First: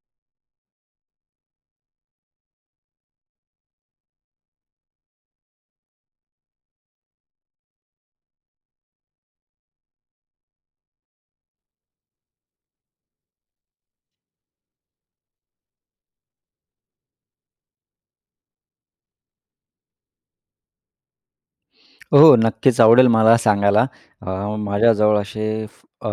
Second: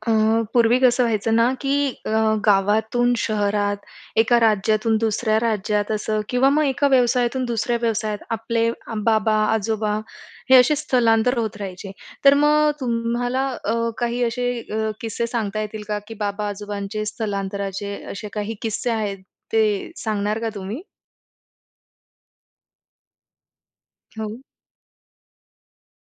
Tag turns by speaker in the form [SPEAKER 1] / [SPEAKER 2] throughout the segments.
[SPEAKER 1] अ, पूर्वी कसं व्हायचं ना की अ, गावातून शहरात, एका राज्यातून दुसऱ्या राज्यात असं किंवा मग एका व्यवसायातून दुसऱ्या व्यवसायात आपले बाबा, आजोबा हे असे स्थलांतर होत राहायचे. तर मग तुम्हाला अ, काही असे अ, किस्से सांगता येतील का की बाबा, आजोबांचे स्थलांतराचे असे काही किस्से आहेत ते सांगणार का तुम्ही?
[SPEAKER 2] हो. नक्कीच आवडेल मला सांगायला. अ,
[SPEAKER 1] हो.
[SPEAKER 2] माझ्याजवळ असे अ,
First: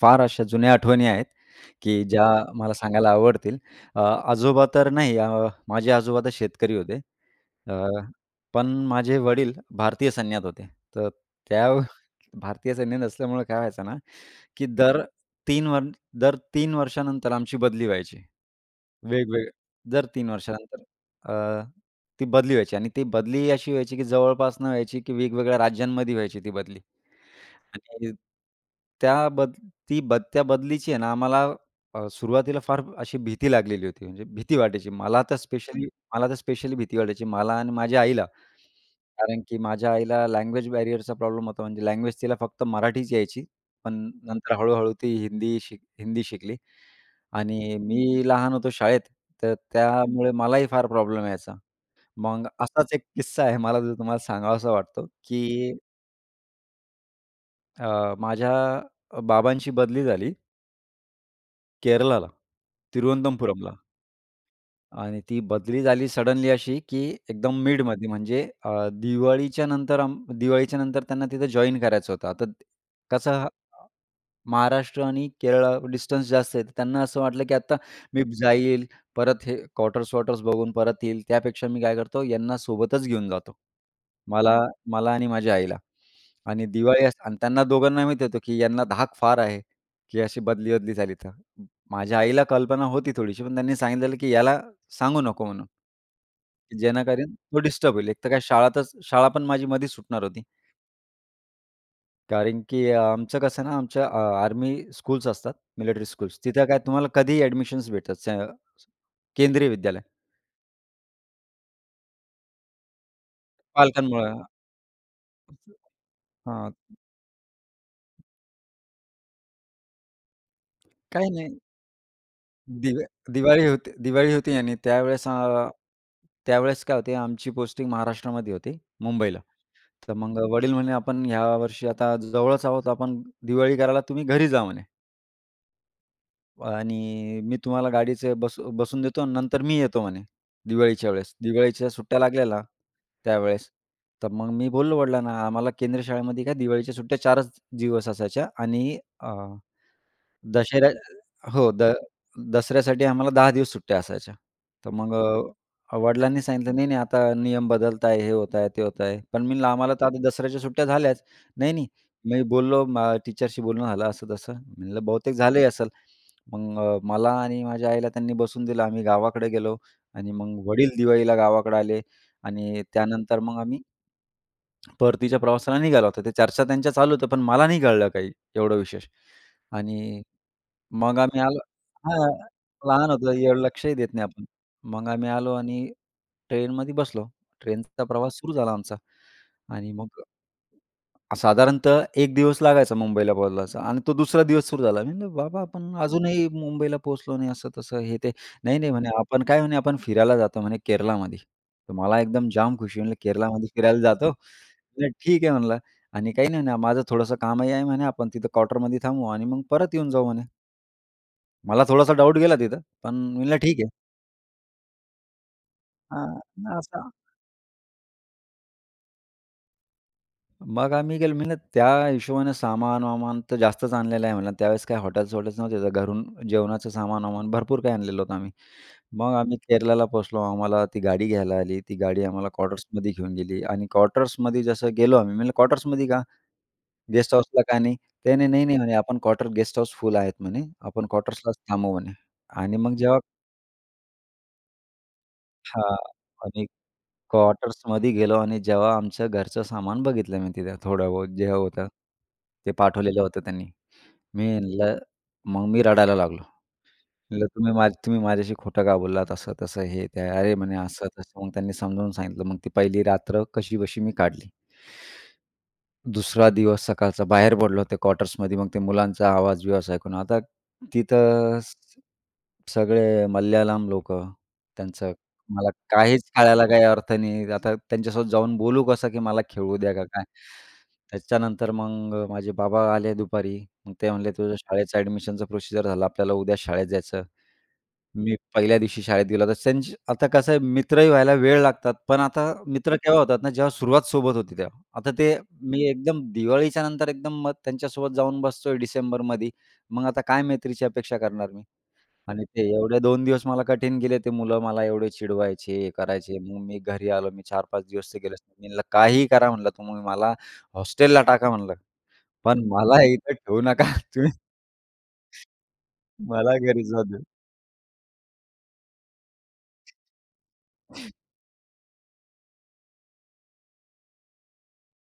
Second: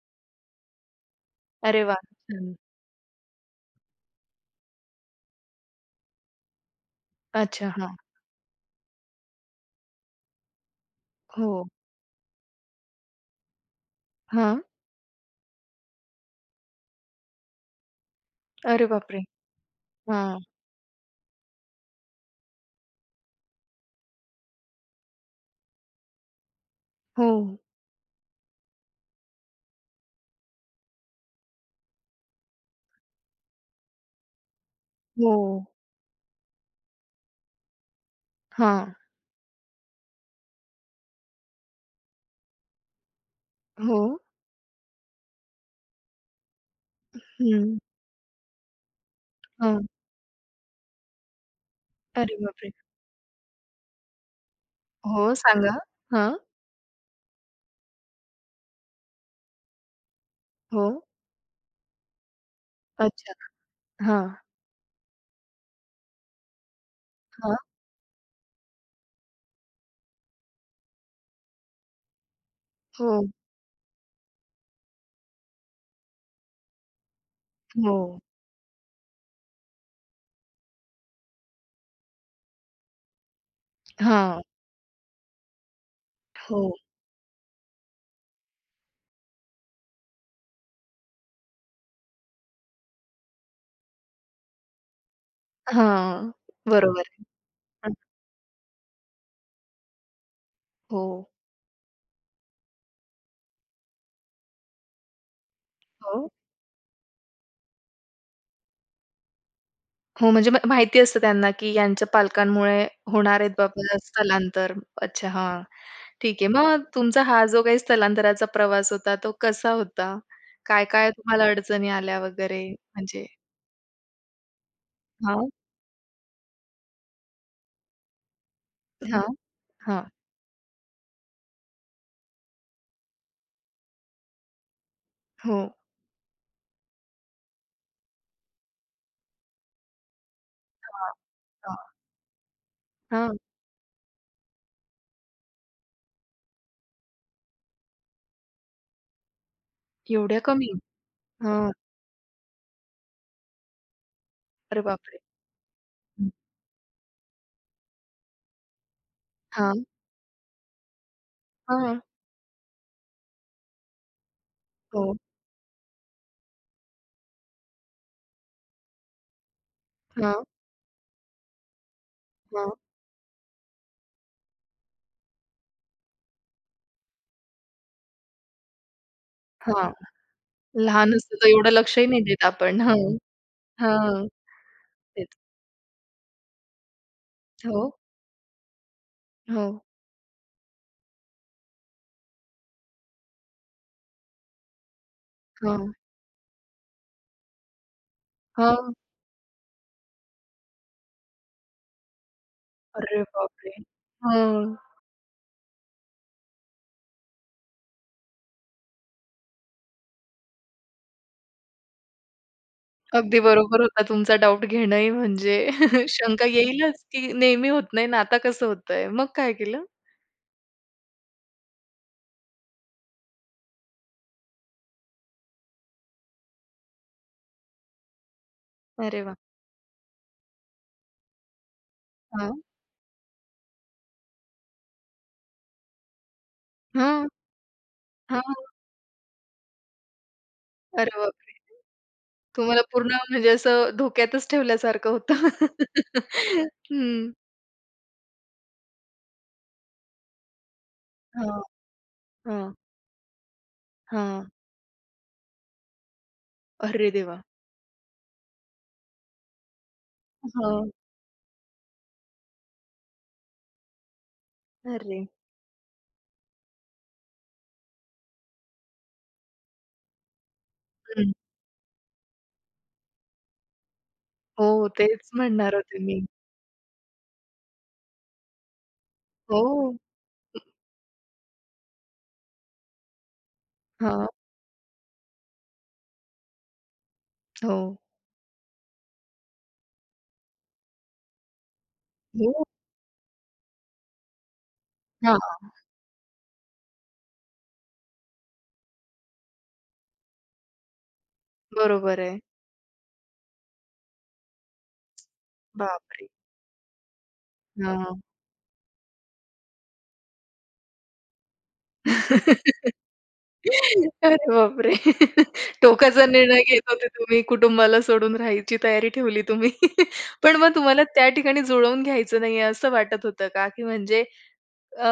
[SPEAKER 2] फार अशा जुन्या आठवणी आहेत,
[SPEAKER 1] अरे वाह!
[SPEAKER 2] की ज्या
[SPEAKER 1] हं.
[SPEAKER 2] मला सांगायला आवडतील. अ, आजोबा तर नाही. अ, माझे आजोबा तर शेतकरी होते.
[SPEAKER 1] अच्छा.
[SPEAKER 2] अ,
[SPEAKER 1] हां.
[SPEAKER 2] पण माझे वडील भारतीय सैन्यात होते. तर
[SPEAKER 1] हो.
[SPEAKER 2] त्या भारतीय सैन्यात असल्यामुळे काय व्हायचं ना,
[SPEAKER 1] हां
[SPEAKER 2] की दर 3 वर दर 3 वर्षानंतर आमची बदली व्हायची,
[SPEAKER 1] अरे बापरे!
[SPEAKER 2] वेगवेग दर 3
[SPEAKER 1] हां.
[SPEAKER 2] वर्षानंतर. अ, ती बदली व्हायची आणि ती बदलीही अशी व्हायची, की जवळपास न व्हायची, की वेगवेगळ्या राज्यांमध्ये व्हायची ती बदली.
[SPEAKER 1] हो.
[SPEAKER 2] आणि त्या बद ती बद त्या बदलीची आहे ना आम्हाला अ, सुरुवातीला फार अशी भीती लागलेली होती. म्हणजे भीती वाटायची. मला तर
[SPEAKER 1] हो.
[SPEAKER 2] स्पेशली मला तर स्पेशली भीती वाटायची. मला आणि माझ्या आईला.
[SPEAKER 1] हां.
[SPEAKER 2] कारण की माझ्या आईला लँग्वेज बॅरियरचा प्रॉब्लेम होता. म्हणजे लँग्वेज तिला फक्त मराठीच यायची. पण
[SPEAKER 1] हो.
[SPEAKER 2] नंतर हळूहळू ती हिंदी शिक हिंदी शिकली आणि
[SPEAKER 1] हं.
[SPEAKER 2] मी लहान होतो शाळेत. तर
[SPEAKER 1] हं.
[SPEAKER 2] त्यामुळे मलाही फार प्रॉब्लेम यायचा.
[SPEAKER 1] अरे
[SPEAKER 2] मग
[SPEAKER 1] बापरे!
[SPEAKER 2] असाच एक किस्सा आहे. मला तो तुम्हाला सांगावासा वाटतो
[SPEAKER 1] हो.
[SPEAKER 2] की
[SPEAKER 1] सांगा. हां.
[SPEAKER 2] अ, माझ्या अ, बाबांची बदली झाली
[SPEAKER 1] हो.
[SPEAKER 2] केरळाला
[SPEAKER 1] अच्छा
[SPEAKER 2] तिरुवनंतपुरमला.
[SPEAKER 1] हां.
[SPEAKER 2] आणि ती बदली झाली सडनली अशी की
[SPEAKER 1] हां.
[SPEAKER 2] एकदम मिडमध्ये म्हणजे अ, दिवाळीच्या नंतर अम दिवाळीच्यानंतर त्यांना तिथं जॉइन करायचं होतं. आता
[SPEAKER 1] हो.
[SPEAKER 2] कसं महाराष्ट्र आणि केरळा डिस्टन्स जास्त आहे. तर त्यांना असं वाटलं की आता
[SPEAKER 1] हो.
[SPEAKER 2] मी जाईल. परत हे क्वार्टर्स-वॉर्टर्स बघून परत येईल. त्यापेक्षा मी काय करतो यांना सोबतच घेऊन जातो.
[SPEAKER 1] हां.
[SPEAKER 2] मला मला आणि माझ्या आईला. आणि
[SPEAKER 1] हो.
[SPEAKER 2] दिवाळी अस आणि त्यांना दोघांना माहिती होतं की यांना धाक फार आहे की अशी बदली बदली झाली तर. माझ्या आईला कल्पना होती थोडीशी पण त्यांनी सांगितलेलं की याला सांगू नको म्हणून.
[SPEAKER 1] हां, बरोबर आहे.
[SPEAKER 2] जेणेकरून तो
[SPEAKER 1] हं.
[SPEAKER 2] डिस्टर्ब होईल. एक तर काय शाळा त शाळा पण माझी मधीच सुटणार होती.
[SPEAKER 1] हो.
[SPEAKER 2] कारण की अ, आमचं कसं आहे ना, आमच्या अ, आर्मी स्कूल्स असतात. मिलेक्ट्री
[SPEAKER 1] हो.
[SPEAKER 2] स्कूल्स तिथे काय तुम्हाला कधीही एडमिशन्स भेटत सं केंद्रीय विद्यालय.
[SPEAKER 1] हो म्हणजे म माहिती असतं त्यांना की यांच्या पालकांमुळे होणार आहेत बाबा
[SPEAKER 2] पालकांमुळं.
[SPEAKER 1] स्थलांतर अच्छा हां, ठीक आहे.
[SPEAKER 2] हां.
[SPEAKER 1] मग तुमचा हा जो काही स्थलांतराचा प्रवास होता तो कसा होता? काय काय
[SPEAKER 2] काही
[SPEAKER 1] तुम्हाला
[SPEAKER 2] नाही.
[SPEAKER 1] अडचणी आल्या वगैरे
[SPEAKER 2] दिवे
[SPEAKER 1] म्हणजे?
[SPEAKER 2] दिवाळी होते दिवाळी होती आणि त्यावेळेस
[SPEAKER 1] हां.
[SPEAKER 2] अ, त्यावेळेस काय होते आमची पोस्टिंग महाराष्ट्रामध्ये होते
[SPEAKER 1] हां,
[SPEAKER 2] मुंबईला.
[SPEAKER 1] हां.
[SPEAKER 2] तर मग वडील म्हणे आपण यावर्षी आता जवळच आहोत आपण दिवाळी करायला तुम्ही घरी जा म्हणे.
[SPEAKER 1] हो.
[SPEAKER 2] आणि मी तुम्हाला गाडीचं बस बसवून देतो आणि नंतर मी येतो म्हणे दिवाळीच्या
[SPEAKER 1] हां,
[SPEAKER 2] वेळेस. दिवाळीच्या
[SPEAKER 1] हां.
[SPEAKER 2] सुट्ट्या लागलेल्या,
[SPEAKER 1] हां.
[SPEAKER 2] त्यावेळेस. तर मग मी बोललो वडिलांना आम्हाला केंद्रीय शाळेमध्ये काय दिवाळीच्या सुट्ट्या 4च दिवस असायच्या आणि अ,
[SPEAKER 1] एवढ्या कमी?
[SPEAKER 2] दशेऱ्या
[SPEAKER 1] हां.
[SPEAKER 2] हो, द दसऱ्यासाठी आम्हाला 10 दिवस सुट्ट्या असायच्या.
[SPEAKER 1] अरे,
[SPEAKER 2] तर मग
[SPEAKER 1] बापरे!
[SPEAKER 2] अ,
[SPEAKER 1] हं.
[SPEAKER 2] वडिलांनी सांगितलं नाही, नाही, आता नियम बदलत आहेत. हे होत आहेत. ते होत आहेत. पण मी म्हटलं
[SPEAKER 1] हां.
[SPEAKER 2] आम्हाला तर आता दसऱ्याच्या सुट्ट्या झाल्याच. नाही, नाही,
[SPEAKER 1] हां.
[SPEAKER 2] मी बोललो मा टीचरशी बोलणं झालं, असं तसं. म्हटलं
[SPEAKER 1] हो.
[SPEAKER 2] बहुतेक झाले असेल. मग मला आणि माझ्या आईला त्यांनी बसवून दिलं आम्ही गावाकडे गेलो आणि
[SPEAKER 1] हां.
[SPEAKER 2] मग वडील दिवाळीला गावाकडं आले
[SPEAKER 1] हां.
[SPEAKER 2] आणि त्यानंतर मग आम्ही परतीच्या प्रवासाला निघालो होतो. त्या चर्चा त्यांच्या चालू होत्या. पण मला नाही कळलं काही एवढं विशेष
[SPEAKER 1] हां.
[SPEAKER 2] आणि
[SPEAKER 1] लहान
[SPEAKER 2] मग
[SPEAKER 1] असतो
[SPEAKER 2] आम्ही
[SPEAKER 1] तर
[SPEAKER 2] आलो
[SPEAKER 1] एवढं लक्षही नाही
[SPEAKER 2] हां.
[SPEAKER 1] देत आपण. हो,
[SPEAKER 2] लहान होतो. एवढं
[SPEAKER 1] हां,
[SPEAKER 2] लक्षही देत नाही
[SPEAKER 1] हां.
[SPEAKER 2] आपण. मग
[SPEAKER 1] तेच.
[SPEAKER 2] आम्ही आलो आणि ट्रेनमध्ये बसलो.
[SPEAKER 1] हो.
[SPEAKER 2] ट्रेनचा प्रवास तर सुरू झाला आमचा
[SPEAKER 1] हो.
[SPEAKER 2] आणि मग साधारणतः 1 दिवस लागायचा मुंबईला पोहोचायला आणि तो 2 दिवस सुरू झाला. मी म्हणलं बाबा
[SPEAKER 1] हां.
[SPEAKER 2] आपण अजूनही मुंबईला पोहोचलो नाही, असं तसं, हे ते. नाही, नाही,
[SPEAKER 1] हो.
[SPEAKER 2] म्हणे आपण काय म्हणे आपण फिरायला जातो म्हणे केरलामध्ये. तर मला एकदम जाम खुशी. म्हटलं
[SPEAKER 1] अरे,
[SPEAKER 2] केरलामध्ये
[SPEAKER 1] बापरे!
[SPEAKER 2] फिरायला जातो
[SPEAKER 1] हां.
[SPEAKER 2] ठीक आहे म्हणलं आणि काही नाही म्हणे माझं थोडंसं कामही आहे म्हणे आपण तिथं क्वार्टरमध्ये थांबू आणि मग परत येऊन जाऊ म्हणे. मला थोडासा डाउट गेला तिथं. पण
[SPEAKER 1] अगदी
[SPEAKER 2] म्हणलं
[SPEAKER 1] बरोबर
[SPEAKER 2] ठीक आहे.
[SPEAKER 1] होता तुमचा डाउट घेणंही, म्हणजे
[SPEAKER 2] हां.
[SPEAKER 1] शंका
[SPEAKER 2] मग
[SPEAKER 1] येईलच
[SPEAKER 2] असा
[SPEAKER 1] की नेहमी होत नाही ना, आता कसं होतंय. मग काय केलं?
[SPEAKER 2] मग आम्ही गेलो, म्हणलं त्या हिशोबाने सामान-वामान तर जास्तच आणलेलं आहे म्हणलं. आणि त्यावेळेस काही हॉटेल्स-वॉटेल्स नव्हते. तर घरून जेवणाचं सामान-वामान भरपूर काही आणलेलं होतं आम्ही.
[SPEAKER 1] अरे वाह!
[SPEAKER 2] मग आम्ही केरलाला पोहोचलो. आम्हाला ती गाडी घ्यायला आली. ती गाडी आम्हाला
[SPEAKER 1] हां.
[SPEAKER 2] क्वार्टर्समध्ये घेऊन गेली आणि क्वार्टर्समध्ये जसं गेलो आम्ही, म्हणलं, "क्वार्टर्समध्ये का?
[SPEAKER 1] हां,
[SPEAKER 2] गेस्ट हाऊसला का नाही?" ते, "नाही,
[SPEAKER 1] हां.
[SPEAKER 2] नाही, नाही. म्हणे, आपण क्वार्टर गेस्ट हाऊस फुल आहेत म्हणे. आपण
[SPEAKER 1] अरे, बापरे!
[SPEAKER 2] क्वार्टर्सलाच थांबू म्हणे." आणि
[SPEAKER 1] तुम्हाला
[SPEAKER 2] मग
[SPEAKER 1] पूर्ण
[SPEAKER 2] जेव्हा
[SPEAKER 1] म्हणजे असं धोक्यातच ठेवल्यासारखं होतं.
[SPEAKER 2] हां, आणि
[SPEAKER 1] हं.
[SPEAKER 2] क्वार्टर्समध्ये गेलो आणि जेव्हा आमचं घरचं सामान बघितलं मी तिथं थोडाबहुत जे
[SPEAKER 1] हां,
[SPEAKER 2] होतं, ते
[SPEAKER 1] हां.
[SPEAKER 2] पाठवलेलं होतं त्यांनी. मी
[SPEAKER 1] हां.
[SPEAKER 2] म्हणलं, मग मी रडायला लागलो.
[SPEAKER 1] अरे देवा!
[SPEAKER 2] म्हटलं, "तुम्ही तुम्ही माझ्याशी खोटं का बोललात, असं तसं, हे ते?" "अरे,
[SPEAKER 1] हां.
[SPEAKER 2] असं तसं." मग त्यांनी समजावून सांगितलं. मग ती पहिली रात्र कशीबशी मी काढली.
[SPEAKER 1] अरे!
[SPEAKER 2] दुसरा दिवस सकाळचा बाहेर पडलो ते क्वार्टर्समध्ये. मग ते मुलांचा आवाज बिवाज ऐकून, आता
[SPEAKER 1] हं.
[SPEAKER 2] तिथं सगळे मल्याळम लोकं.
[SPEAKER 1] हो,
[SPEAKER 2] त्यांचं
[SPEAKER 1] तेच
[SPEAKER 2] मला
[SPEAKER 1] म्हणणार होते मी.
[SPEAKER 2] काहीच कळायला काही अर्थ नाही. आता त्यांच्यासोबत जाऊन बोलू कसं, की "मला खेळू द्या,"
[SPEAKER 1] हो.
[SPEAKER 2] का काय. त्याच्यानंतर मग माझे बाबा आले दुपारी. ते
[SPEAKER 1] हां.
[SPEAKER 2] म्हणले, "तुझं शाळेच्या अ‍ॅडमिशनचा प्रोसिजर झालं. आपल्याला उद्या शाळेत जायचं."
[SPEAKER 1] हो.
[SPEAKER 2] मी पहिल्या दिवशी शाळेत गेलो. [unintelligible] आता कसं आहे मित्रही व्हायला वेळ लागतात. पण आता
[SPEAKER 1] हो.
[SPEAKER 2] मित्र तेव्हा होतात ना, जेव्हा सुरुवात सोबत होते तेव्हा. आता ते
[SPEAKER 1] हां.
[SPEAKER 2] मी एकदम दिवाळीच्यानंतर एकदम मग त्यांच्यासोबत जाऊन बसतोय डिसेंबरमध्ये. मग आता काय मैत्रीची अपेक्षा करणार मी?
[SPEAKER 1] बरोबर आहे.
[SPEAKER 2] आणि ते एवढे 2 दिवस मला कठीण गेले. ते मुलं मला एवढे चिडवायचे, हे
[SPEAKER 1] बापरे!
[SPEAKER 2] करायचे. मग मी घरी आलो. मी 4-5 दिवस ते
[SPEAKER 1] हां.
[SPEAKER 2] गेलोच नाही. मी म्हणलं, "काहीही करा," म्हटलं, "तुम्ही मला हॉस्टेलला टाका," म्हणलं, "पण मला इथे ठेवू नका तुम्ही."
[SPEAKER 1] अरे, बापरे! टोकाचा
[SPEAKER 2] मला
[SPEAKER 1] निर्णय घेत
[SPEAKER 2] घरी जाऊ
[SPEAKER 1] होते
[SPEAKER 2] दे.
[SPEAKER 1] तुम्ही. कुटुंबाला सोडून राहायची तयारी ठेवली तुम्ही. पण मग तुम्हाला त्या ठिकाणी जुळवून घ्यायचं नाहीये असं वाटत होतं का? की म्हणजे अ,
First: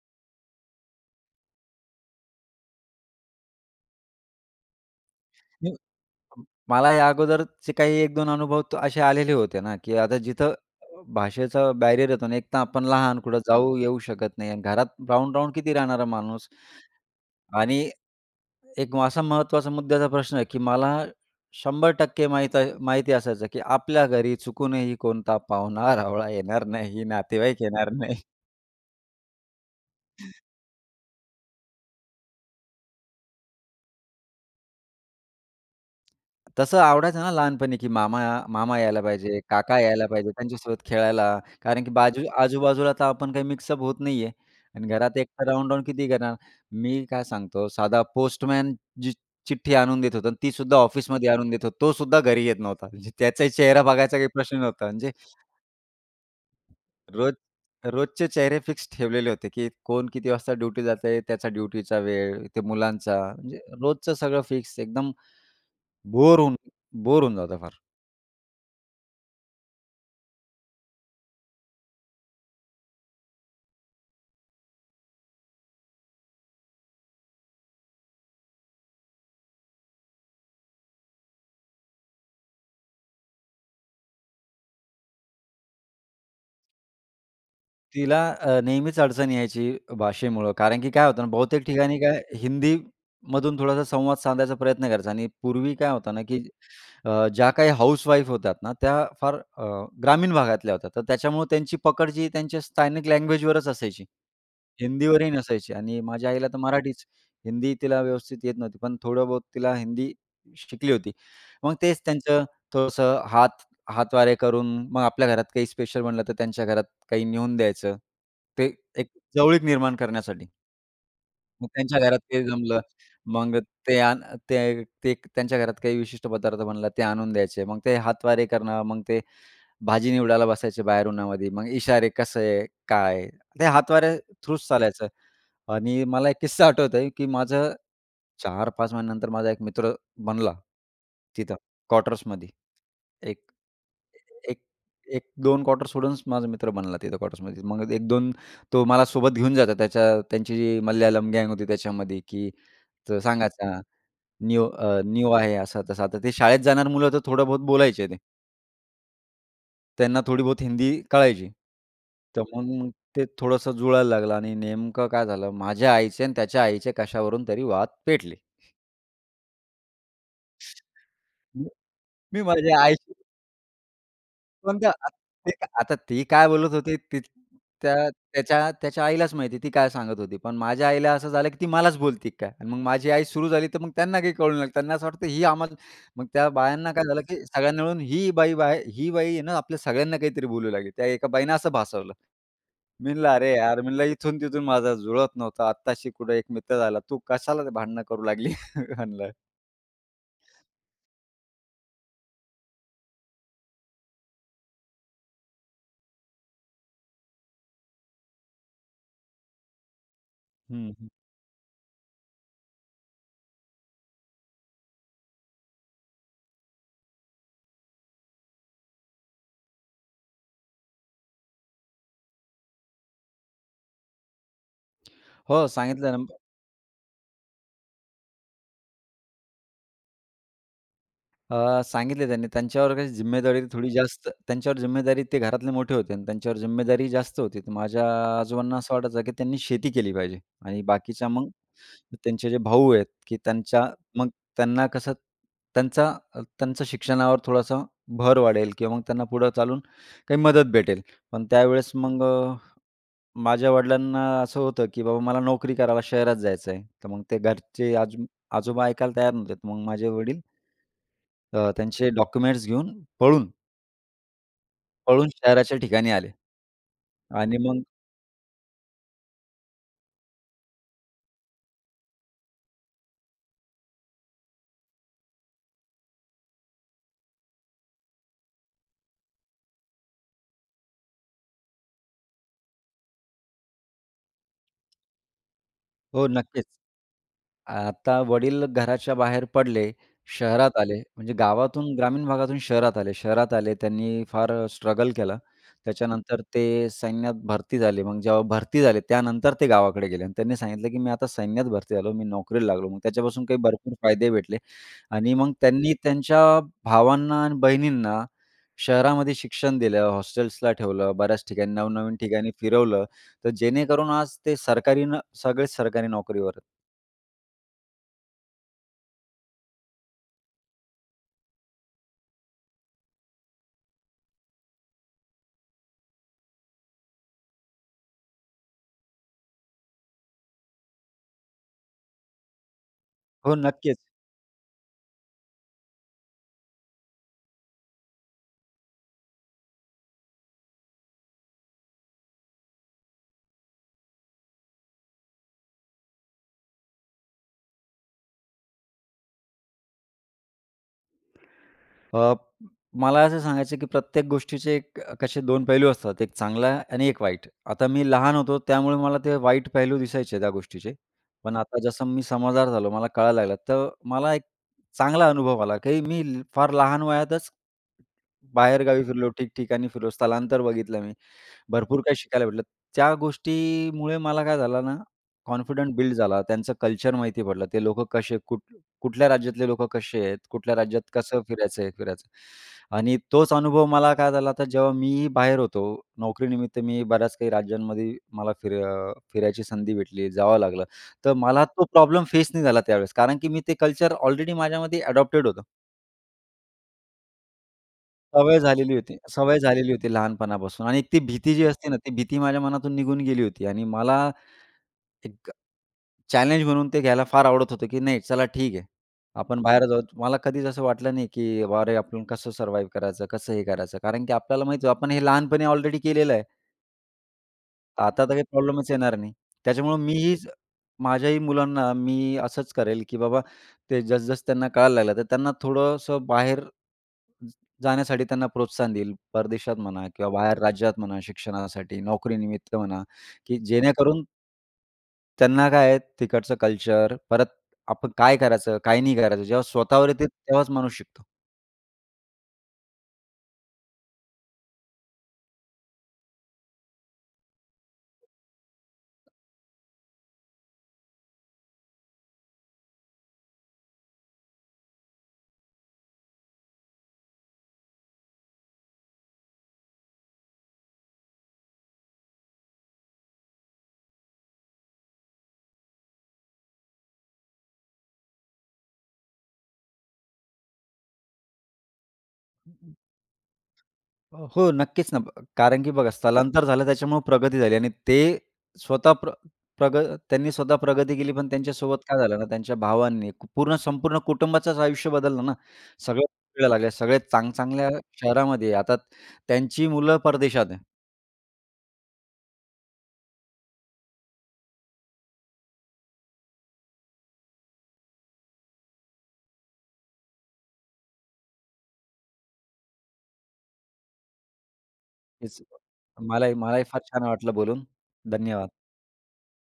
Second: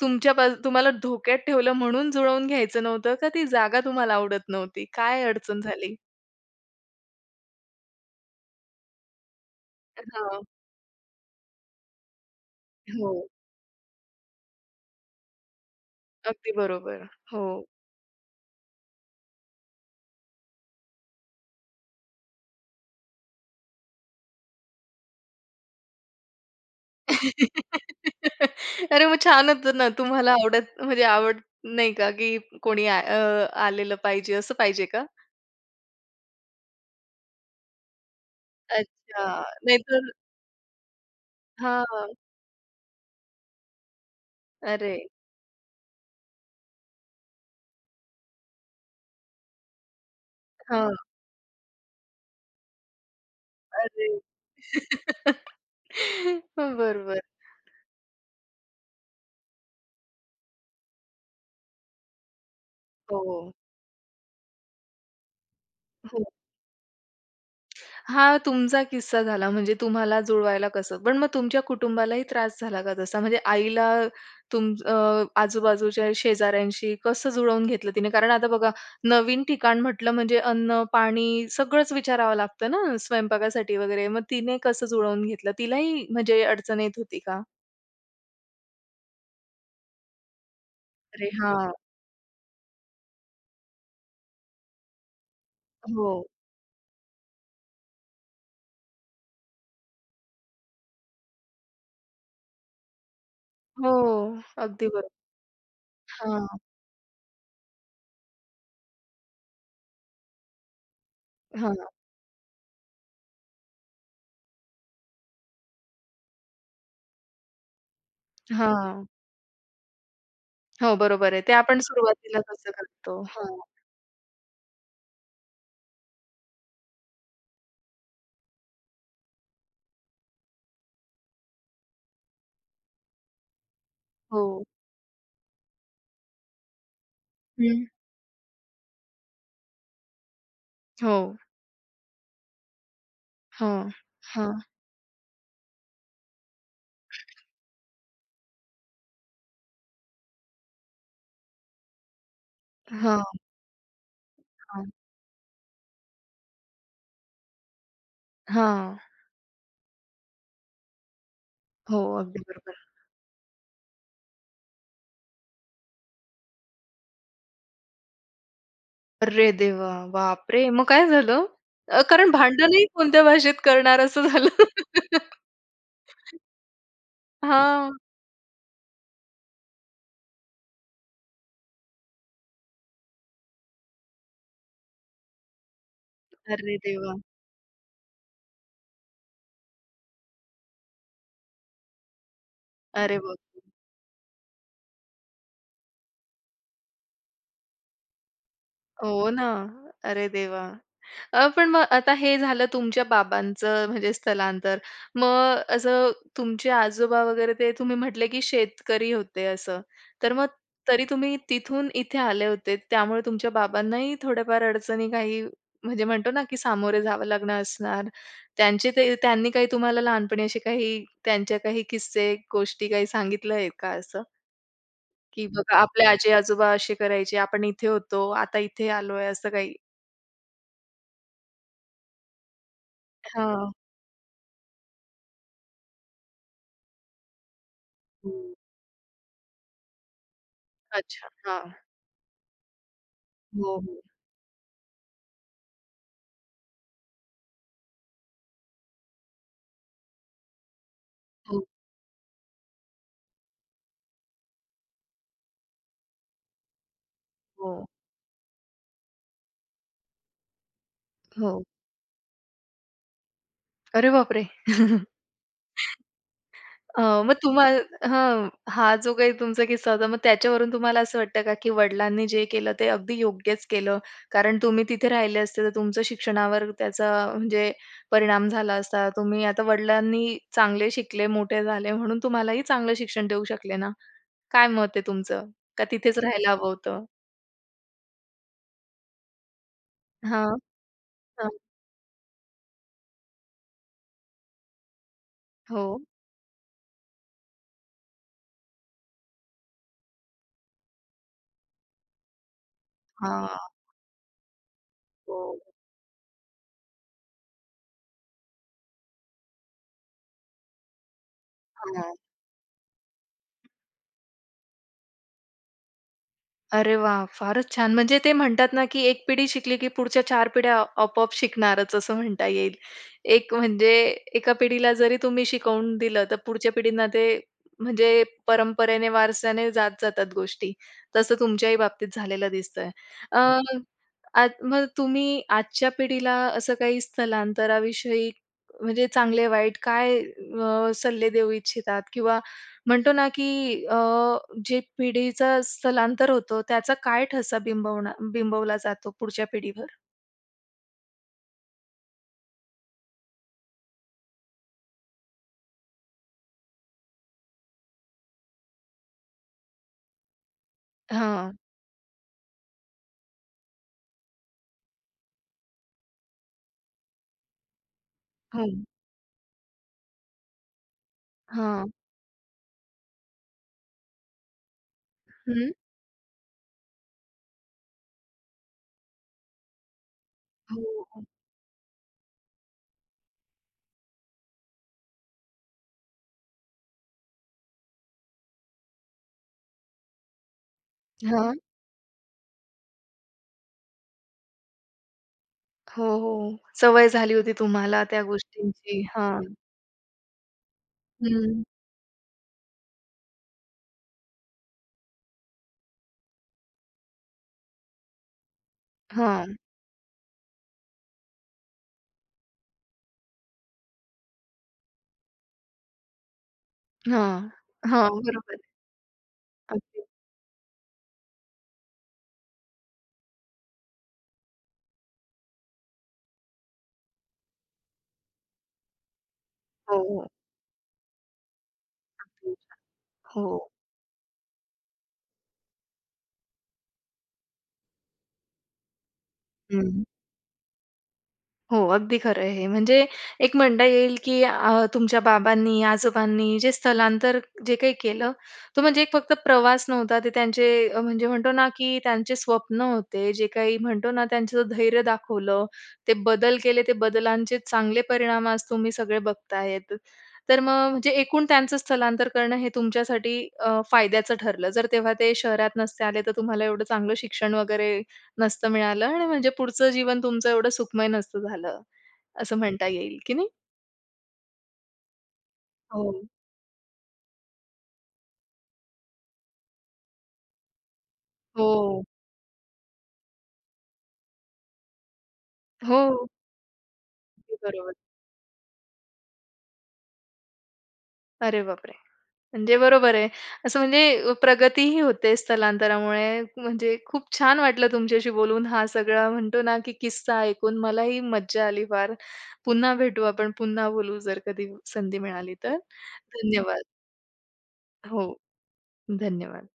[SPEAKER 1] तुमच्यापा तुम्हाला धोक्यात ठेवलं म्हणून जुळवून घ्यायचं नव्हतं का? ती जागा तुम्हाला आवडत नव्हती? काय अडचण झाली?
[SPEAKER 2] [unintelligible] मला या अगोदरचे काही 1 2 अनुभव असे आलेले होते ना, की
[SPEAKER 1] अ,
[SPEAKER 2] आता
[SPEAKER 1] हां.
[SPEAKER 2] जिथं भाषेचं बॅरियर येतो आणि एक तर आपण लहान.
[SPEAKER 1] हो.
[SPEAKER 2] कुठे जाऊ येऊ शकत नाही आणि घरात राहून-राहून किती राहणार माणूस.
[SPEAKER 1] अगदी बरोबर, हो.
[SPEAKER 2] आणि एक असा महत्त्वाचा मुद्याचा प्रश्न आहे, की मला 100% माहीत आ माहिती असायचं, की आपल्या घरी चुकूनही कोणता पाहुणा-रावळा येणार नाही, नातेवाईक येणार नाही.
[SPEAKER 1] अरे, मग छान होतं ना. तुम्हाला आवडत म्हणजे आवडत नाही का, की कोणी अ, आलेलं पाहिजे? असं पाहिजे का?
[SPEAKER 2] तसं आवडायचं ना लहानपणी की मामा मामा यायला
[SPEAKER 1] अच्छा.
[SPEAKER 2] पाहिजे, काका यायला
[SPEAKER 1] नाहीतर
[SPEAKER 2] पाहिजे. त्यांच्यासोबत खेळायला. कारण की
[SPEAKER 1] हां.
[SPEAKER 2] बाजू आजूबाजूला तर आपण काही मिक्सअप होत नाही आहे आणि
[SPEAKER 1] अरे!
[SPEAKER 2] घरात एकटा राहून-राहून किती करणार. मी काय सांगतो, साधा पोस्टमन जी चिठ्ठी आणून देत होता आणि ती सुद्धा
[SPEAKER 1] हां.
[SPEAKER 2] ऑफिसमध्ये आणून देत होता. तो सुद्धा घरी येत नव्हता. म्हणजे त्याचाही चेहरा
[SPEAKER 1] अरे!
[SPEAKER 2] बघायचा काही प्रश्न नव्हता म्हणजे
[SPEAKER 1] बरोबर.
[SPEAKER 2] रोज रोजचे चेहरे फिक्स ठेवलेले होते की कोण किती वाजता ड्युटी जातंय. त्याचा ड्युटीचा वेळ, ते मुलांचा.
[SPEAKER 1] हो.
[SPEAKER 2] म्हणजे रोजचं सगळं फिक्स एकदम
[SPEAKER 1] हो.
[SPEAKER 2] बोर होऊन बोर होऊन जातं फार.
[SPEAKER 1] हा तुमचा किस्सा झाला म्हणजे तुम्हाला जुळवायला कसं. पण मग तुमच्या कुटुंबालाही त्रास झाला का तसा? म्हणजे आईला अ, तुम अ, आजूबाजूच्या शेजाऱ्यांशी कसं जुळवून घेतलं तिने? कारण आता बघा नवीन ठिकाण म्हटलं म्हणजे अन्न-पाणी सगळंच विचारावं लागतं ना स्वयंपाकासाठी वगैरे. मग तिने कसं जुळवून घेतलं? तिलाही म्हणजे अडचण येत होती का?
[SPEAKER 2] तिला अ, नेहमीच अडचण यायची भाषेमुळं. कारण की काय होतं
[SPEAKER 1] अरे,
[SPEAKER 2] ना बहुतेक
[SPEAKER 1] हां.
[SPEAKER 2] ठिकाणी काय हिंदी मधून थोडासा संवाद साधायचा प्रयत्न करायचा आणि पूर्वी काय होतं
[SPEAKER 1] हो.
[SPEAKER 2] ना की अ, ज्याकाही हाउसवाईफ होत्या ना, त्या फार अ, ग्रामीण भागातल्या होत्या. तर त्याच्यामुळं त्यांची पकड जी त्यांच्या स्थानिक लँग्वेजवरच
[SPEAKER 1] हो.
[SPEAKER 2] असायची.
[SPEAKER 1] अगदी बरोबर.
[SPEAKER 2] हिंदीवरही नसायची आणि माझ्या आईला
[SPEAKER 1] हां.
[SPEAKER 2] तर मराठीच. हिंदी तिला व्यवस्थित येत नव्हती. पण थोडं बहुत तिला हिंदी शि शिकली होती. मग
[SPEAKER 1] हां.
[SPEAKER 2] तेच त्यांचं थोडंसं हातवारे करून मग आपल्या घरात काही स्पेशल बनलं तर त्यांच्या घरात काही नेऊन द्यायचं. ते
[SPEAKER 1] हां.
[SPEAKER 2] एक जवळीक निर्माण करण्यासाठी.
[SPEAKER 1] हो, बरोबर आहे. ते
[SPEAKER 2] मग
[SPEAKER 1] आपण
[SPEAKER 2] त्यांच्या घरात
[SPEAKER 1] सुरुवातीला
[SPEAKER 2] ते
[SPEAKER 1] तसं
[SPEAKER 2] जमलं.
[SPEAKER 1] करतो.
[SPEAKER 2] मग
[SPEAKER 1] हां.
[SPEAKER 2] ते आण ते ते त्यांच्या घरात काही विशिष्ट पदार्थ बनलं, ते आणून द्यायचे. मग ते हातवारे करणं मग ते भाजी निवडायला बसायचे बाहेर उन्हामध्ये. मग इशारे कसे काय. ते हातवारे थ्रू
[SPEAKER 1] हो.
[SPEAKER 2] चालायचं आणि मला 1 किस्सा आठवतोय की माझं
[SPEAKER 1] हं.
[SPEAKER 2] 4-5 महिन्यानंतर माझा 1 मित्र बनला
[SPEAKER 1] हो.
[SPEAKER 2] तिथं क्वार्टर्समध्ये. एक
[SPEAKER 1] हां.
[SPEAKER 2] एक
[SPEAKER 1] हां.
[SPEAKER 2] अ, 1-2 क्वार्टर सोडूनच माझा मित्र बनला तिथं क्वार्टर्समध्ये. मग अ, 1-2 तो मला सोबत घेऊन जातो त्याच्या त्यांची जी मल्याळम गँग होती त्याच्यामध्ये की तर
[SPEAKER 1] हां.
[SPEAKER 2] सांगायचा न्यू
[SPEAKER 1] हां.
[SPEAKER 2] अ न्यू आहे. असं-तसं आता. ते शाळेत जाणार मुलं तर थोडं-बहुत बोलायचे ते.
[SPEAKER 1] हां.
[SPEAKER 2] त्यांना थोडी बहुत हिंदी कळायची.
[SPEAKER 1] हो. अगदी
[SPEAKER 2] तर
[SPEAKER 1] बरोबर.
[SPEAKER 2] मग ते थोडंसं जुळायला लागलं आणि नेमकं काय झालं, माझ्या आईचे आणि त्याच्या आईचे कशावरून तरी वाद पेटले.
[SPEAKER 1] अरे, देवा! बाप रे! मग काय झालं? अ, कारण
[SPEAKER 2] मी माझ्या
[SPEAKER 1] भांडणही
[SPEAKER 2] आईशी.
[SPEAKER 1] कोणत्या भाषेत करणार, असं झालं.
[SPEAKER 2] पण ते आ आता ते आता ती काय बोलत होती, ती
[SPEAKER 1] हां.
[SPEAKER 2] त्या त्याच्या त्याच्या आईलाच माहिती आहे, ती काय सांगत होती. पण माझ्या आईला असं झालं की ती मलाच बोलते का? मग माझी आई सुरू झाली तर मग त्यांना काही कळू नाही लागलं. त्यांना असं वाटतं, ही आम्हा मग त्या
[SPEAKER 1] अरे
[SPEAKER 2] बायांना काय
[SPEAKER 1] देवा!
[SPEAKER 2] झालं, की सगळ्यांनी मिळून ही बाई, बाय ही बाई ना, आपल्या सगळ्यांना काहीतरी बोलू लागली. त्या एका बाईने असं भासवलं. मी
[SPEAKER 1] अरे
[SPEAKER 2] म्हणलं
[SPEAKER 1] बाप
[SPEAKER 2] अरे,
[SPEAKER 1] रे!
[SPEAKER 2] यार मी म्हणलं, इथून-तिथून माझा जुळत नव्हतं. आत्ताशी कुठे एक मित्र झाला. तू कशाला भांडणं करू लागली
[SPEAKER 1] हो
[SPEAKER 2] म्हणलं?
[SPEAKER 1] ना. अरे देवा! अ, पण मग आता हे झालं तुमच्या बाबांचं म्हणजे स्थलांतर. मग असं तुमचे आजोबा वगैरे, ते तुम्ही म्हटले की शेतकरी होते असं. तर मग
[SPEAKER 2] हं,
[SPEAKER 1] तरी
[SPEAKER 2] हं.
[SPEAKER 1] तुम्ही तिथून इथे आले होते. त्यामुळे तुमच्या बाबांनाही थोड्याफार अडचणी, काही म्हणजे म्हणतो ना, की सामोरे जावं लागणं असणार. त्यांचे काही त्यांनी काही तुम्हाला लहानपणी असे काही त्यांचे काही किस्से, गोष्टी काही सांगितले आहे का असं? की
[SPEAKER 2] हो.
[SPEAKER 1] बघा आपले
[SPEAKER 2] सांगितलं ना
[SPEAKER 1] आजी-आजोबा असे करायचे. आपण इथे होतो. आता इथे आलोय असं काही.
[SPEAKER 2] अ, सांगितलं त्यांनी. त्यांच्यावर काही जिम्मेदारी
[SPEAKER 1] हां.
[SPEAKER 2] थोडी जास्त त्यांच्यावर जिम्मेदारी ते घरातले मोठे होते आणि त्यांच्यावर जिम्मेदारी जास्त होती. तर माझ्या
[SPEAKER 1] हं.
[SPEAKER 2] आजोबांना असं वाटायचं, की त्यांनी शेती केली पाहिजे. आणि
[SPEAKER 1] अच्छा.
[SPEAKER 2] बाकीच्या मग
[SPEAKER 1] हां.
[SPEAKER 2] त्यांचे जे भाऊ आहेत, की
[SPEAKER 1] हो,
[SPEAKER 2] त्यांच्या
[SPEAKER 1] हो.
[SPEAKER 2] मग त्यांना कसं, त्यांचा त्यांच्या शिक्षणावर थोडासा भर वाढेल किंवा मग त्यांना पुढं चालून काही मदत भेटेल. पण
[SPEAKER 1] हो.
[SPEAKER 2] त्यावेळेस मग अ, माझ्या वडिलांना असं होतं, की बाबा मला नोकरी करायला शहरात जायचं आहे. तर मग ते
[SPEAKER 1] हो.
[SPEAKER 2] घरचे, आज आजोबा ऐकायला तयार नव्हते. मग माझे वडील
[SPEAKER 1] हो.
[SPEAKER 2] अ, त्यांचे डॉक्युमेंट्स घेऊन पळून
[SPEAKER 1] अरे बापरे!
[SPEAKER 2] पळून शहराच्या ठिकाणी आले.
[SPEAKER 1] अ मग
[SPEAKER 2] आणि मग
[SPEAKER 1] तुम्हाला हं, हा जो काही तुमचा किस्सा होता, मग त्याच्यावरून तुम्हाला असं वाटतं का की वडिलांनी जे केलं, ते अगदी योग्यच केलं? कारण तुम्ही तिथे राहिले असते, तर तुमचं शिक्षणावर त्याचा म्हणजे परिणाम झाला असता. तुम्ही आता वडिलांनी चांगले शिकले, मोठे झाले, म्हणून तुम्हालाही चांगलं शिक्षण देऊ शकले ना. काय मत आहे तुमचं? का तिथेच
[SPEAKER 2] हो.
[SPEAKER 1] राहायला
[SPEAKER 2] नक्कीच.
[SPEAKER 1] हवं होतं?
[SPEAKER 2] आता वडील घराच्या बाहेर पडले,
[SPEAKER 1] हां,
[SPEAKER 2] शहरात आले. म्हणजे
[SPEAKER 1] हां.
[SPEAKER 2] गावातून, ग्रामीण भागातून शहरात आले. शहरात आले. त्यांनी फार स्ट्रगल केलं.
[SPEAKER 1] हो.
[SPEAKER 2] त्याच्यानंतर ते सैन्यात भरती झाले. मग जेव्हा भरती झाले, त्यानंतर ते गावाकडे गेले आणि त्यांनी सांगितलं, की मी आता सैन्यात भरती झालो. मी नोकरीला लागलो. मग त्याच्यापासून
[SPEAKER 1] हां.
[SPEAKER 2] काही भरपूर फायदे भेटले आणि मग
[SPEAKER 1] हो.
[SPEAKER 2] त्यांनी त्यांच्या भावांना आणि बहिणींना शहरामध्ये शिक्षण दिलं, हॉस्टेल्सला ठेवलं, बऱ्याच ठिकाणी
[SPEAKER 1] हां.
[SPEAKER 2] नव-नवीन ठिकाणी फिरवलं. तर जेणेकरून आज ते सरकारी न सगळेच सरकारी नोकरीवर.
[SPEAKER 1] अरे वाह! फारच छान. म्हणजे ते म्हणतात ना, की एक पिढी शिकली, की पुढच्या चार पिढ्या आपोआप शिकणारच, असं म्हणता येईल. एक म्हणजे, एका पिढीला जरी तुम्ही शिकवून दिलं, तर पुढच्या पिढींना ते म्हणजे परंपरेने, वारसाने जात जातात गोष्टी. तसं तुमच्याही बाबतीत झालेलं दिसतंय. अ,
[SPEAKER 2] हो. नक्कीच.
[SPEAKER 1] आज मग तुम्ही आजच्या पिढीला असं काही स्थलांतराविषयी म्हणजे चांगले-वाईट काय अ, सल्ले देऊ इच्छितात? किंवा म्हणतो ना, की अ, जे पिढीचं स्थलांतर होतं, त्याचा काय ठसा बिंबवणा बिंबवला जातो पुढच्या पिढीवर?
[SPEAKER 2] अ, मला असं सांगायचं आहे, की प्रत्येक गोष्टीचे क कसे 2 पैलू असतात. 1 चांगला आणि 1 वाईट. आता मी लहान होतो त्यामुळे मला ते वाईट पैलू दिसायचे त्या गोष्टीचे, पण
[SPEAKER 1] हां.
[SPEAKER 2] आता जसं मी समजदार झालो. मला कळायला लागलं. तर मला एक चांगला अनुभव आला, की मी फार लहान वयातच
[SPEAKER 1] हो.
[SPEAKER 2] बाहेरगावी फिरलो, ठिकठिकाणी फिरलो. स्थलांतर बघितलं मी.
[SPEAKER 1] हां.
[SPEAKER 2] भरपूर काही शिकायला भेटलं. त्या गोष्टीमुळे मला काय झालं ना,
[SPEAKER 1] हं.
[SPEAKER 2] कॉन्फिडंट बिल्ड झाला. त्यांचं कल्चर माहिती पडलं. ते लोकं कसे, कुठ कुठल्या राज्यातले लोक कसे आहेत, कुठल्या राज्यात
[SPEAKER 1] हो.
[SPEAKER 2] कसं फिरायचं, हे फिरायचं आणि तोच अनुभव मला काय झाला तर जेव्हा मी बाहेर होतो नोकरीनिमित्त मी बऱ्याच काही राज्यांमध्ये मला फिर अ, फिरायची संधी भेटली, जावं लागलं. तर
[SPEAKER 1] हां.
[SPEAKER 2] मला तो प्रॉब्लेम फेस नाही झाला त्यावेळेस कारण की मी ते कल्चर ऑलरेडी माझ्यामध्ये अडॉप्टेड होतं.
[SPEAKER 1] हो, हो. सवय झाली होती तुम्हाला त्या
[SPEAKER 2] सवय झालेली
[SPEAKER 1] गोष्टींची.
[SPEAKER 2] होती.
[SPEAKER 1] हां.
[SPEAKER 2] सवय झालेली होती लहानपणापासून आणि ती भीती
[SPEAKER 1] हं.
[SPEAKER 2] जी असते ना, ती भीती माझ्या मनातून निघून गेली होती आणि मला एक चॅलेंज म्हणून ते घ्यायला फार आवडत होतं, की नाही चला ठीक आहे.
[SPEAKER 1] हां.
[SPEAKER 2] आपण बाहेर जाऊ. मला कधीच असं वाटलं नाही की अरे, आपण कसं सर्वाईव करायचं? कसं हे करायचं कारण की आपल्याला माहित होतं आपण हे लहानपणी ऑलरेडी केलेलं आहे.
[SPEAKER 1] हां, हां,
[SPEAKER 2] आता तर काही
[SPEAKER 1] बरोबर.
[SPEAKER 2] प्रॉब्लेमच येणार नाही. त्याच्यामुळं
[SPEAKER 1] अगदी.
[SPEAKER 2] मीही माझ्याही मुलांना मी असंच करेल, की बाबा ते जसं-जसं त्यांना कळायला लागलं, तर त्यांना थोडंसं बाहेर ज जाण्यासाठी त्यांना प्रोत्साहन देईल. परदेशात
[SPEAKER 1] हो,
[SPEAKER 2] म्हणा
[SPEAKER 1] हो.
[SPEAKER 2] किंवा बाहेर राज्यात म्हणा शिक्षणासाठी,
[SPEAKER 1] अगदी
[SPEAKER 2] नोकरीनिमित्त म्हणा,
[SPEAKER 1] [unintelligible]
[SPEAKER 2] की
[SPEAKER 1] हो.
[SPEAKER 2] जेणेकरून त्यांना काय आहे, तिकडचं कल्चर, परत आपण काय करायचं? काय नाही करायचं? जेव्हा
[SPEAKER 1] हं.
[SPEAKER 2] स्वतःवर येते तेव्हाच माणूस शिकतो.
[SPEAKER 1] हो. अगदी खरं आहे हे. म्हणजे एक म्हणता येईल, की अ, तुमच्या बाबांनी आजोबांनी जे स्थलांतर जे काही केलं, तो म्हणजे एक फक्त प्रवास नव्हता. ते त्यांचे म्हणजे म्हणतो ना, की त्यांचे स्वप्न होते. जे काही म्हणतो ना, त्यांचं धैर्य दाखवलं, ते बदल केले. ते बदलांचे चांगले परिणाम आज तुम्ही सगळे बघत आहेत. तर मग म्हणजे एकूण त्यांचं स्थलांतर करणं हे तुमच्यासाठी अ, फायद्याचं ठरलं. जर तेव्हा ते शहरात नसते आले, तर तुम्हाला एवढं चांगलं शिक्षण वगैरे नसतं मिळालं आणि म्हणजे पुढचं जीवन तुमचं एवढं सुखमय नसतं झालं. असं
[SPEAKER 2] हं,
[SPEAKER 1] म्हणता येईल की नाही?
[SPEAKER 2] हं. अ, हो. नक्कीच ना, कारण की बघा
[SPEAKER 1] हो.
[SPEAKER 2] स्थलांतर झालं त्याच्यामुळं प्रगती झाली आणि ते स्वतः प्र प्रग त्यांनी स्वतः प्रगती केली. पण त्यांच्यासोबत
[SPEAKER 1] हो.
[SPEAKER 2] काय झालं ना, त्यांच्या भावांनी पूर्ण संपूर्ण कुटुंबाचंच आयुष्य बदललं ना. सगळे
[SPEAKER 1] हो.
[SPEAKER 2] फिरायला लागले. सगळे चांग
[SPEAKER 1] अगदी
[SPEAKER 2] चांगल्या
[SPEAKER 1] बरोबर.
[SPEAKER 2] शहरामध्ये आहे. आता त्यांची मुलं परदेशात आहे.
[SPEAKER 1] अरे, बापरे! म्हणजे बरोबर आहे. असं म्हणजे प्रगती ही होते स्थलांतरामुळे. म्हणजे खूप छान वाटलं तुमच्याशी बोलून हा सगळा म्हणतो ना, की किस्सा ऐकून. मला ही मज्जा आली फार. पुन्हा भेटू आपण. पुन्हा बोलू जर कधी संधी मिळाली
[SPEAKER 2] तेच
[SPEAKER 1] तर.
[SPEAKER 2] मलाही
[SPEAKER 1] धन्यवाद.
[SPEAKER 2] मलाही फार छान वाटलं बोलून.
[SPEAKER 1] हो.
[SPEAKER 2] धन्यवाद.
[SPEAKER 1] धन्यवाद.